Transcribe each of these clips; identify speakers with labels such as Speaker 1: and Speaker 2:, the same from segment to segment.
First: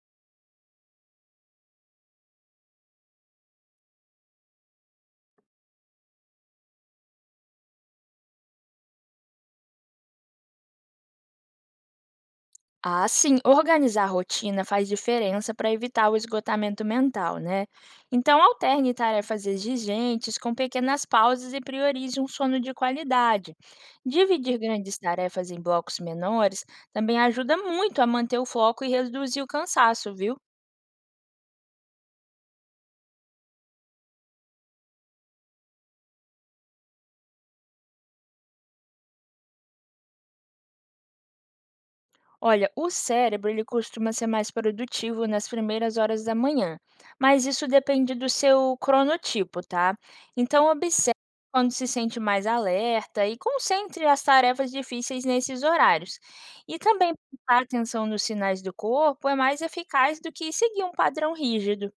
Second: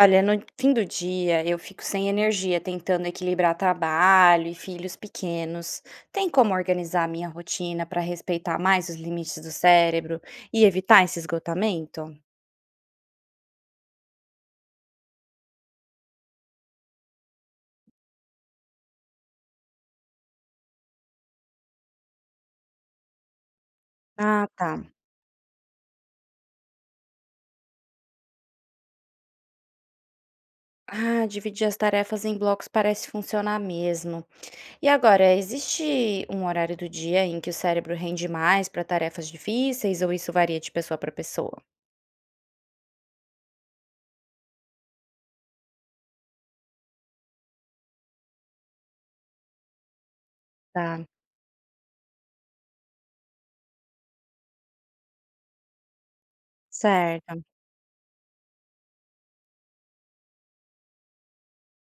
Speaker 1: Olha, no fim do dia eu fico sem energia tentando equilibrar trabalho e filhos pequenos. Tem como organizar a minha rotina para respeitar mais os limites do cérebro e evitar esse esgotamento?
Speaker 2: Ah, sim, organizar a rotina faz diferença para evitar o esgotamento mental, né? Então, alterne tarefas exigentes com pequenas pausas e priorize um sono de qualidade.
Speaker 1: Ah,
Speaker 2: Dividir
Speaker 1: tá.
Speaker 2: grandes tarefas em blocos menores também ajuda muito a manter o foco e reduzir o cansaço, viu?
Speaker 1: Ah, dividir as tarefas em blocos parece funcionar mesmo. E agora, existe um horário do dia em que o cérebro rende mais para tarefas difíceis ou isso varia de pessoa para pessoa?
Speaker 2: Olha, o cérebro ele costuma ser mais produtivo nas primeiras horas da manhã, mas isso depende do seu cronotipo, tá? Então
Speaker 1: Tá,
Speaker 2: observe quando se sente mais alerta e concentre as tarefas difíceis nesses horários. E também
Speaker 1: certo.
Speaker 2: prestar atenção nos sinais do corpo é mais eficaz do que seguir um padrão rígido.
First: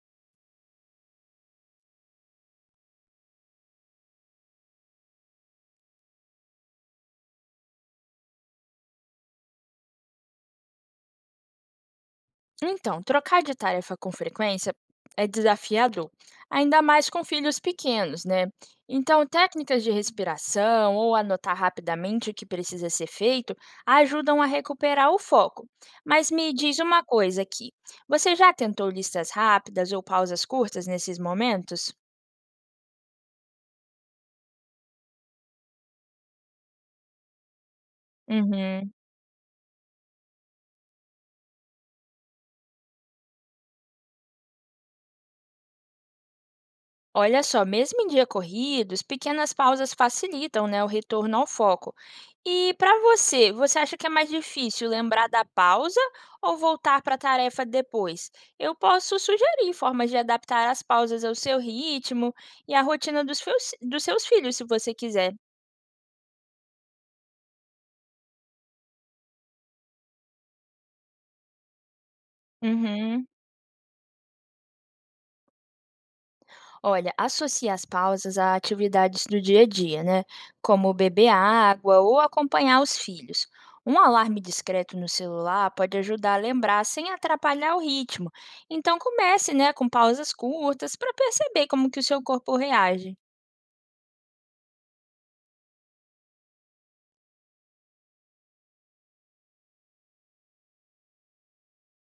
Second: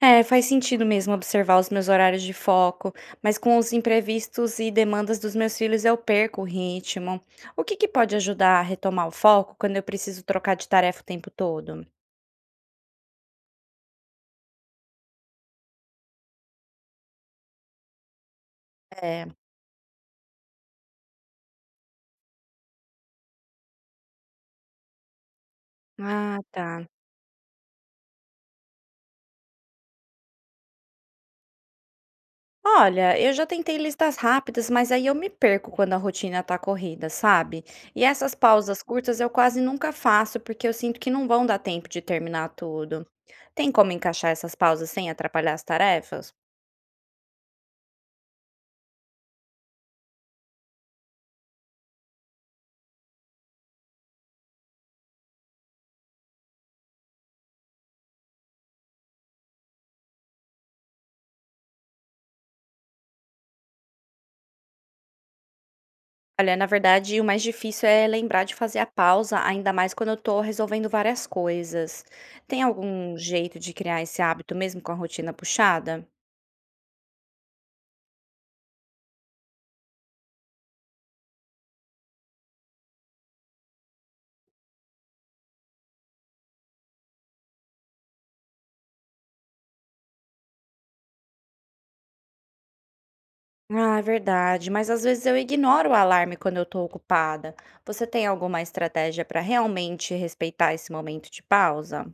Speaker 1: É, faz sentido mesmo observar os meus horários de foco, mas com os imprevistos e demandas dos meus filhos eu perco o ritmo. O que que pode ajudar a retomar o foco quando eu preciso trocar de tarefa o tempo todo?
Speaker 2: Então, trocar de tarefa com frequência é desafiador, ainda mais com filhos pequenos, né? Então,
Speaker 1: É.
Speaker 2: técnicas de respiração ou anotar rapidamente o que precisa ser feito ajudam a recuperar o foco. Mas
Speaker 1: Ah,
Speaker 2: me diz
Speaker 1: tá.
Speaker 2: uma coisa aqui: você já tentou listas rápidas ou pausas curtas nesses momentos?
Speaker 1: Olha, eu já tentei listas rápidas, mas aí eu me perco quando a rotina tá corrida, sabe? E essas pausas
Speaker 2: Uhum.
Speaker 1: curtas eu quase nunca faço porque eu sinto que não vão dar tempo de terminar tudo. Tem como encaixar essas pausas sem atrapalhar as tarefas?
Speaker 2: Olha só, mesmo em dia corridos, pequenas pausas facilitam, né, o retorno ao foco. E para você, você acha que é mais difícil lembrar da pausa ou voltar para a tarefa depois? Eu posso sugerir formas de adaptar as pausas ao seu ritmo e à rotina dos seus filhos, se você quiser.
Speaker 1: Olha, na verdade, o mais difícil é lembrar de fazer a pausa, ainda mais quando eu tô resolvendo várias coisas. Tem algum
Speaker 2: Uhum.
Speaker 1: jeito de criar esse hábito mesmo com a rotina puxada?
Speaker 2: Olha, associe as pausas a atividades do dia a dia, né? Como beber água ou acompanhar os filhos. Um alarme discreto no celular pode ajudar a lembrar sem atrapalhar o ritmo. Então comece, né, com pausas curtas para perceber como que o seu corpo reage.
Speaker 1: Ah, é verdade, mas às vezes eu ignoro o alarme quando eu tô ocupada. Você tem alguma estratégia para realmente respeitar esse momento de pausa?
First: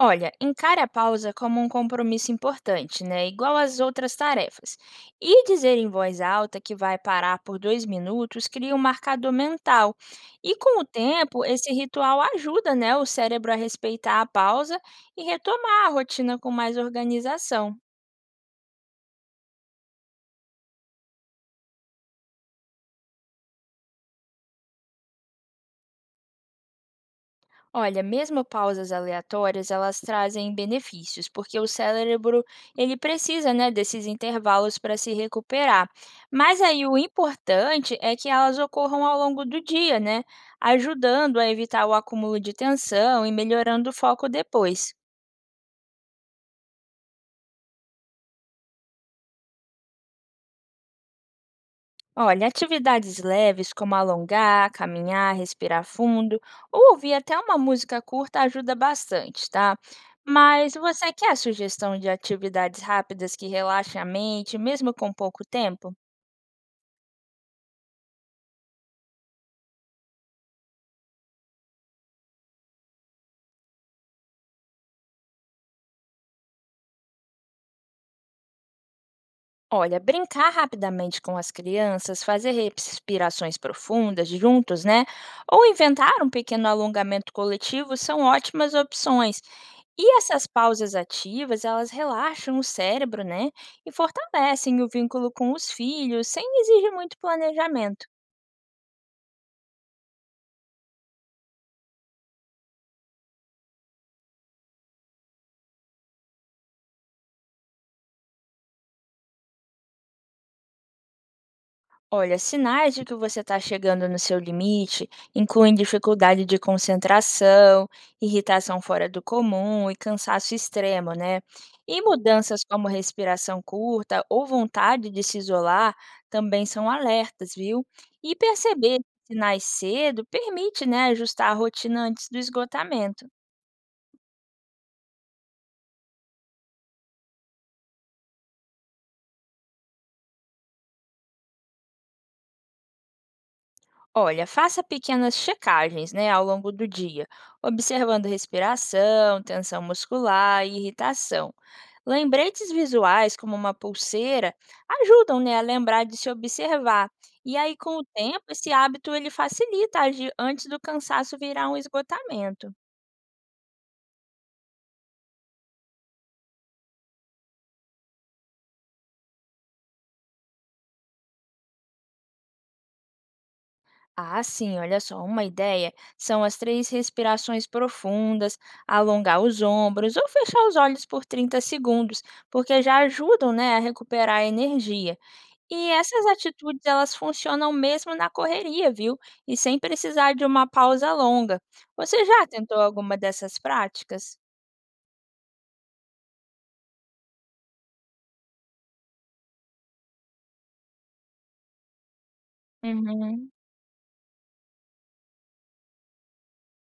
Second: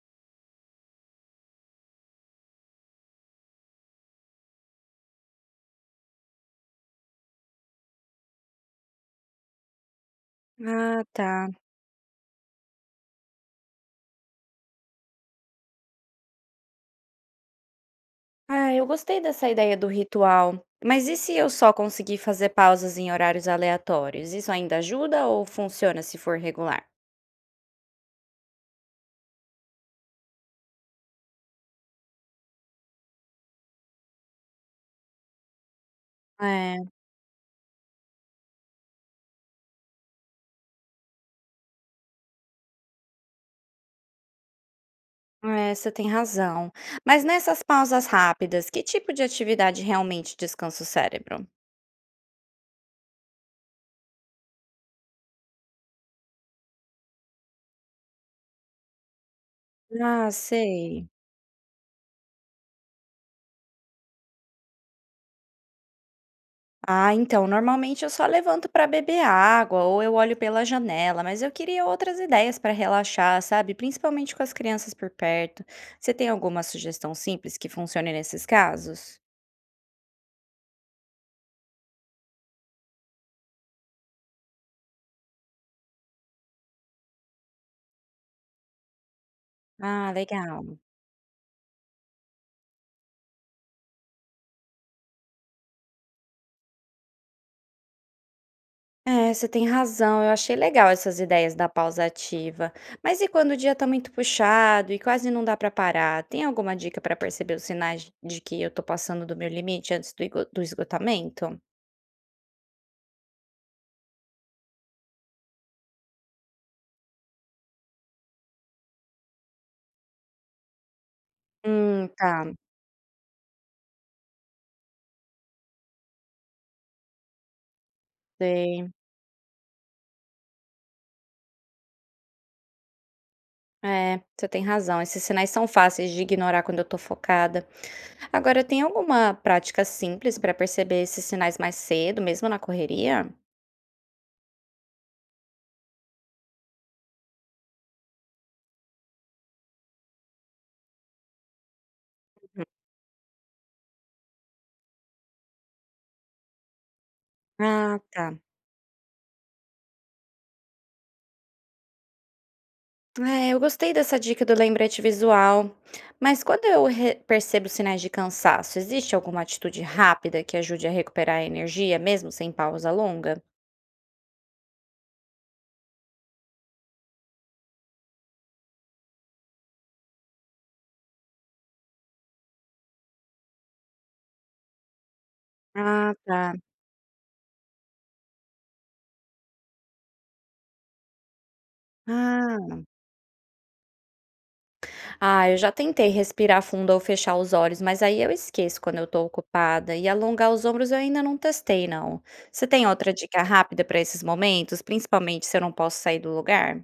Speaker 2: Olha, encare a pausa como um compromisso importante, né? Igual às outras tarefas. E dizer em voz alta que vai parar por 2 minutos cria um marcador mental. E com o
Speaker 1: Ah,
Speaker 2: tempo,
Speaker 1: tá.
Speaker 2: esse ritual ajuda, né, o cérebro a respeitar a pausa e retomar a rotina com mais organização.
Speaker 1: Ah, eu gostei dessa ideia do ritual. Mas e se eu só conseguir fazer pausas em horários aleatórios? Isso ainda ajuda ou funciona se for regular?
Speaker 2: Olha, mesmo pausas aleatórias, elas trazem benefícios, porque o cérebro ele precisa, né, desses intervalos para se recuperar. Mas aí
Speaker 1: É.
Speaker 2: o importante é que elas ocorram ao longo do dia, né, ajudando a evitar o acúmulo de tensão e melhorando o foco depois.
Speaker 1: É, você tem razão. Mas nessas pausas rápidas, que tipo de atividade realmente descansa o cérebro?
Speaker 2: Olha, atividades leves como alongar, caminhar, respirar fundo ou ouvir até uma música curta ajuda bastante, tá?
Speaker 1: Ah,
Speaker 2: Mas
Speaker 1: sei.
Speaker 2: você quer a sugestão de atividades rápidas que relaxem a mente, mesmo com pouco tempo?
Speaker 1: Ah, então, normalmente eu só levanto para beber água ou eu olho pela janela, mas eu queria outras ideias para relaxar, sabe? Principalmente com as crianças por perto. Você tem alguma sugestão simples que funcione nesses casos?
Speaker 2: Olha, brincar rapidamente com as crianças, fazer respirações profundas juntos, né? Ou inventar um pequeno alongamento coletivo são ótimas opções.
Speaker 1: Ah,
Speaker 2: E essas
Speaker 1: legal.
Speaker 2: pausas ativas, elas relaxam o cérebro, né? E fortalecem o vínculo com os filhos, sem exigir muito planejamento.
Speaker 1: É, você tem razão, eu achei legal essas ideias da pausa ativa. Mas e quando o dia tá muito puxado e quase não dá pra parar? Tem alguma dica pra perceber os sinais de que eu tô passando do meu limite antes do do esgotamento?
Speaker 2: Olha, sinais de que você está chegando no seu limite incluem dificuldade de concentração, irritação fora do comum e cansaço extremo, né? E
Speaker 1: Tá,
Speaker 2: mudanças como respiração curta ou vontade de se isolar também são alertas, viu? E
Speaker 1: sei.
Speaker 2: perceber sinais cedo permite, né, ajustar a rotina antes do esgotamento.
Speaker 1: É, você tem razão. Esses sinais são fáceis de ignorar quando eu tô focada. Agora, tem alguma prática simples pra perceber esses sinais mais cedo, mesmo na correria?
Speaker 2: Olha, faça pequenas checagens, né, ao longo do dia, observando respiração, tensão muscular e irritação. Lembretes visuais, como uma pulseira, ajudam, né, a lembrar de se observar. E aí, com
Speaker 1: Ah,
Speaker 2: o
Speaker 1: tá.
Speaker 2: tempo, esse hábito ele facilita agir antes do cansaço virar um esgotamento.
Speaker 1: É, eu gostei dessa dica do lembrete visual. Mas quando eu percebo sinais de cansaço, existe alguma atitude rápida que ajude a recuperar a energia, mesmo sem pausa longa?
Speaker 2: Ah, sim, olha só, uma ideia são as três respirações profundas, alongar os ombros ou fechar os olhos por 30 segundos, porque já ajudam, né, a recuperar a energia. E
Speaker 1: Ah,
Speaker 2: essas
Speaker 1: tá.
Speaker 2: atitudes elas funcionam mesmo na correria, viu? E sem precisar de uma pausa longa. Você já
Speaker 1: Ah,
Speaker 2: tentou alguma dessas práticas?
Speaker 1: Ah, eu já tentei respirar fundo ou fechar os olhos, mas aí eu esqueço quando eu tô ocupada. E alongar os ombros eu ainda não testei, não. Você tem outra dica
Speaker 2: Uhum.
Speaker 1: rápida para esses momentos, principalmente se eu não posso sair do lugar?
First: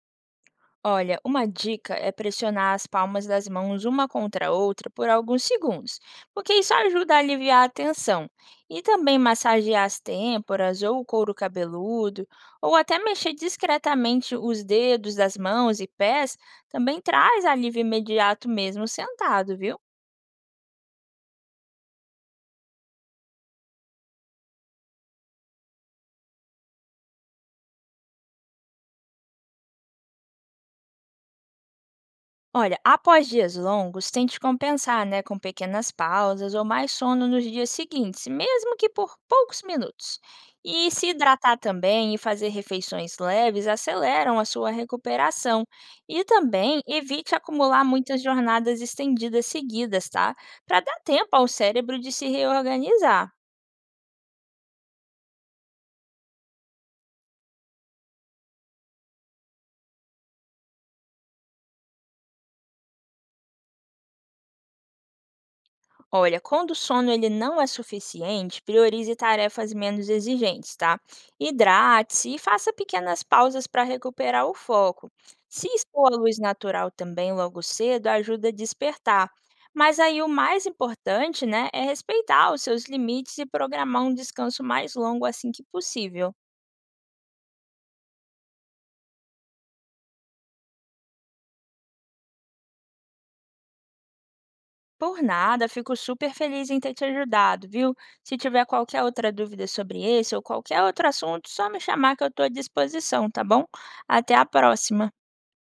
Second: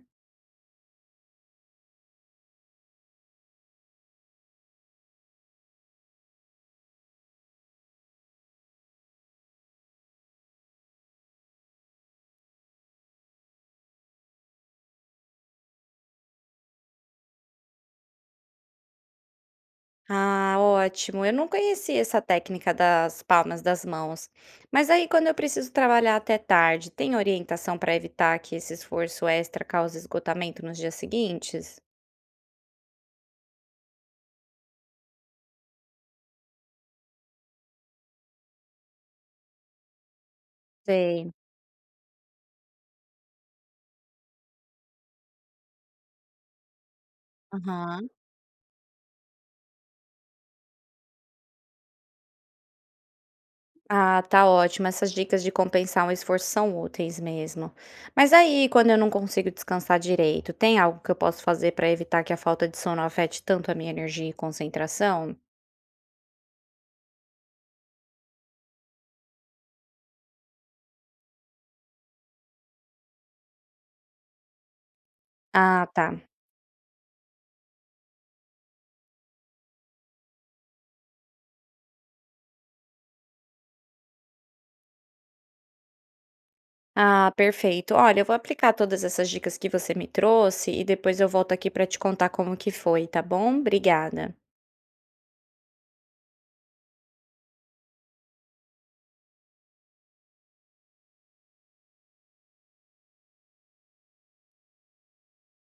Speaker 2: Olha, uma dica é pressionar as palmas das mãos uma contra a outra por alguns segundos, porque isso ajuda a aliviar a tensão. E também massagear as têmporas ou o couro cabeludo, ou até mexer discretamente os dedos das mãos e pés, também traz alívio imediato mesmo sentado, viu?
Speaker 1: Ah, ótimo. Eu não conhecia essa técnica das palmas das mãos. Mas aí, quando eu preciso trabalhar até tarde, tem orientação para evitar que esse esforço extra cause esgotamento nos dias seguintes?
Speaker 2: Olha, após dias longos, tente compensar, né, com pequenas pausas ou mais sono nos dias seguintes, mesmo que por poucos minutos. E se
Speaker 1: Sei.
Speaker 2: hidratar também e fazer refeições leves aceleram a sua recuperação. E também evite acumular
Speaker 1: Aham.
Speaker 2: muitas jornadas estendidas seguidas, tá? Para dar tempo ao cérebro de se reorganizar.
Speaker 1: Ah, tá ótimo. Essas dicas de compensar o esforço são úteis mesmo. Mas aí, quando eu não consigo descansar direito, tem algo que eu posso fazer para evitar que a falta de sono afete tanto a minha energia e concentração?
Speaker 2: Olha, quando o sono ele não é suficiente, priorize tarefas menos exigentes, tá? Hidrate-se e faça pequenas pausas para recuperar o foco. Se
Speaker 1: Ah,
Speaker 2: expor à
Speaker 1: tá.
Speaker 2: luz natural também logo cedo ajuda a despertar. Mas aí o mais importante, né, é respeitar os seus limites e programar um descanso mais longo assim que possível.
Speaker 1: Ah, perfeito. Olha, eu vou aplicar todas essas dicas que você me trouxe e depois eu volto aqui para te contar como que foi, tá bom? Obrigada.
Speaker 2: Por nada, fico super feliz em ter te ajudado, viu? Se tiver qualquer outra dúvida sobre esse ou qualquer outro assunto, só me chamar que eu estou à disposição, tá bom? Até a próxima!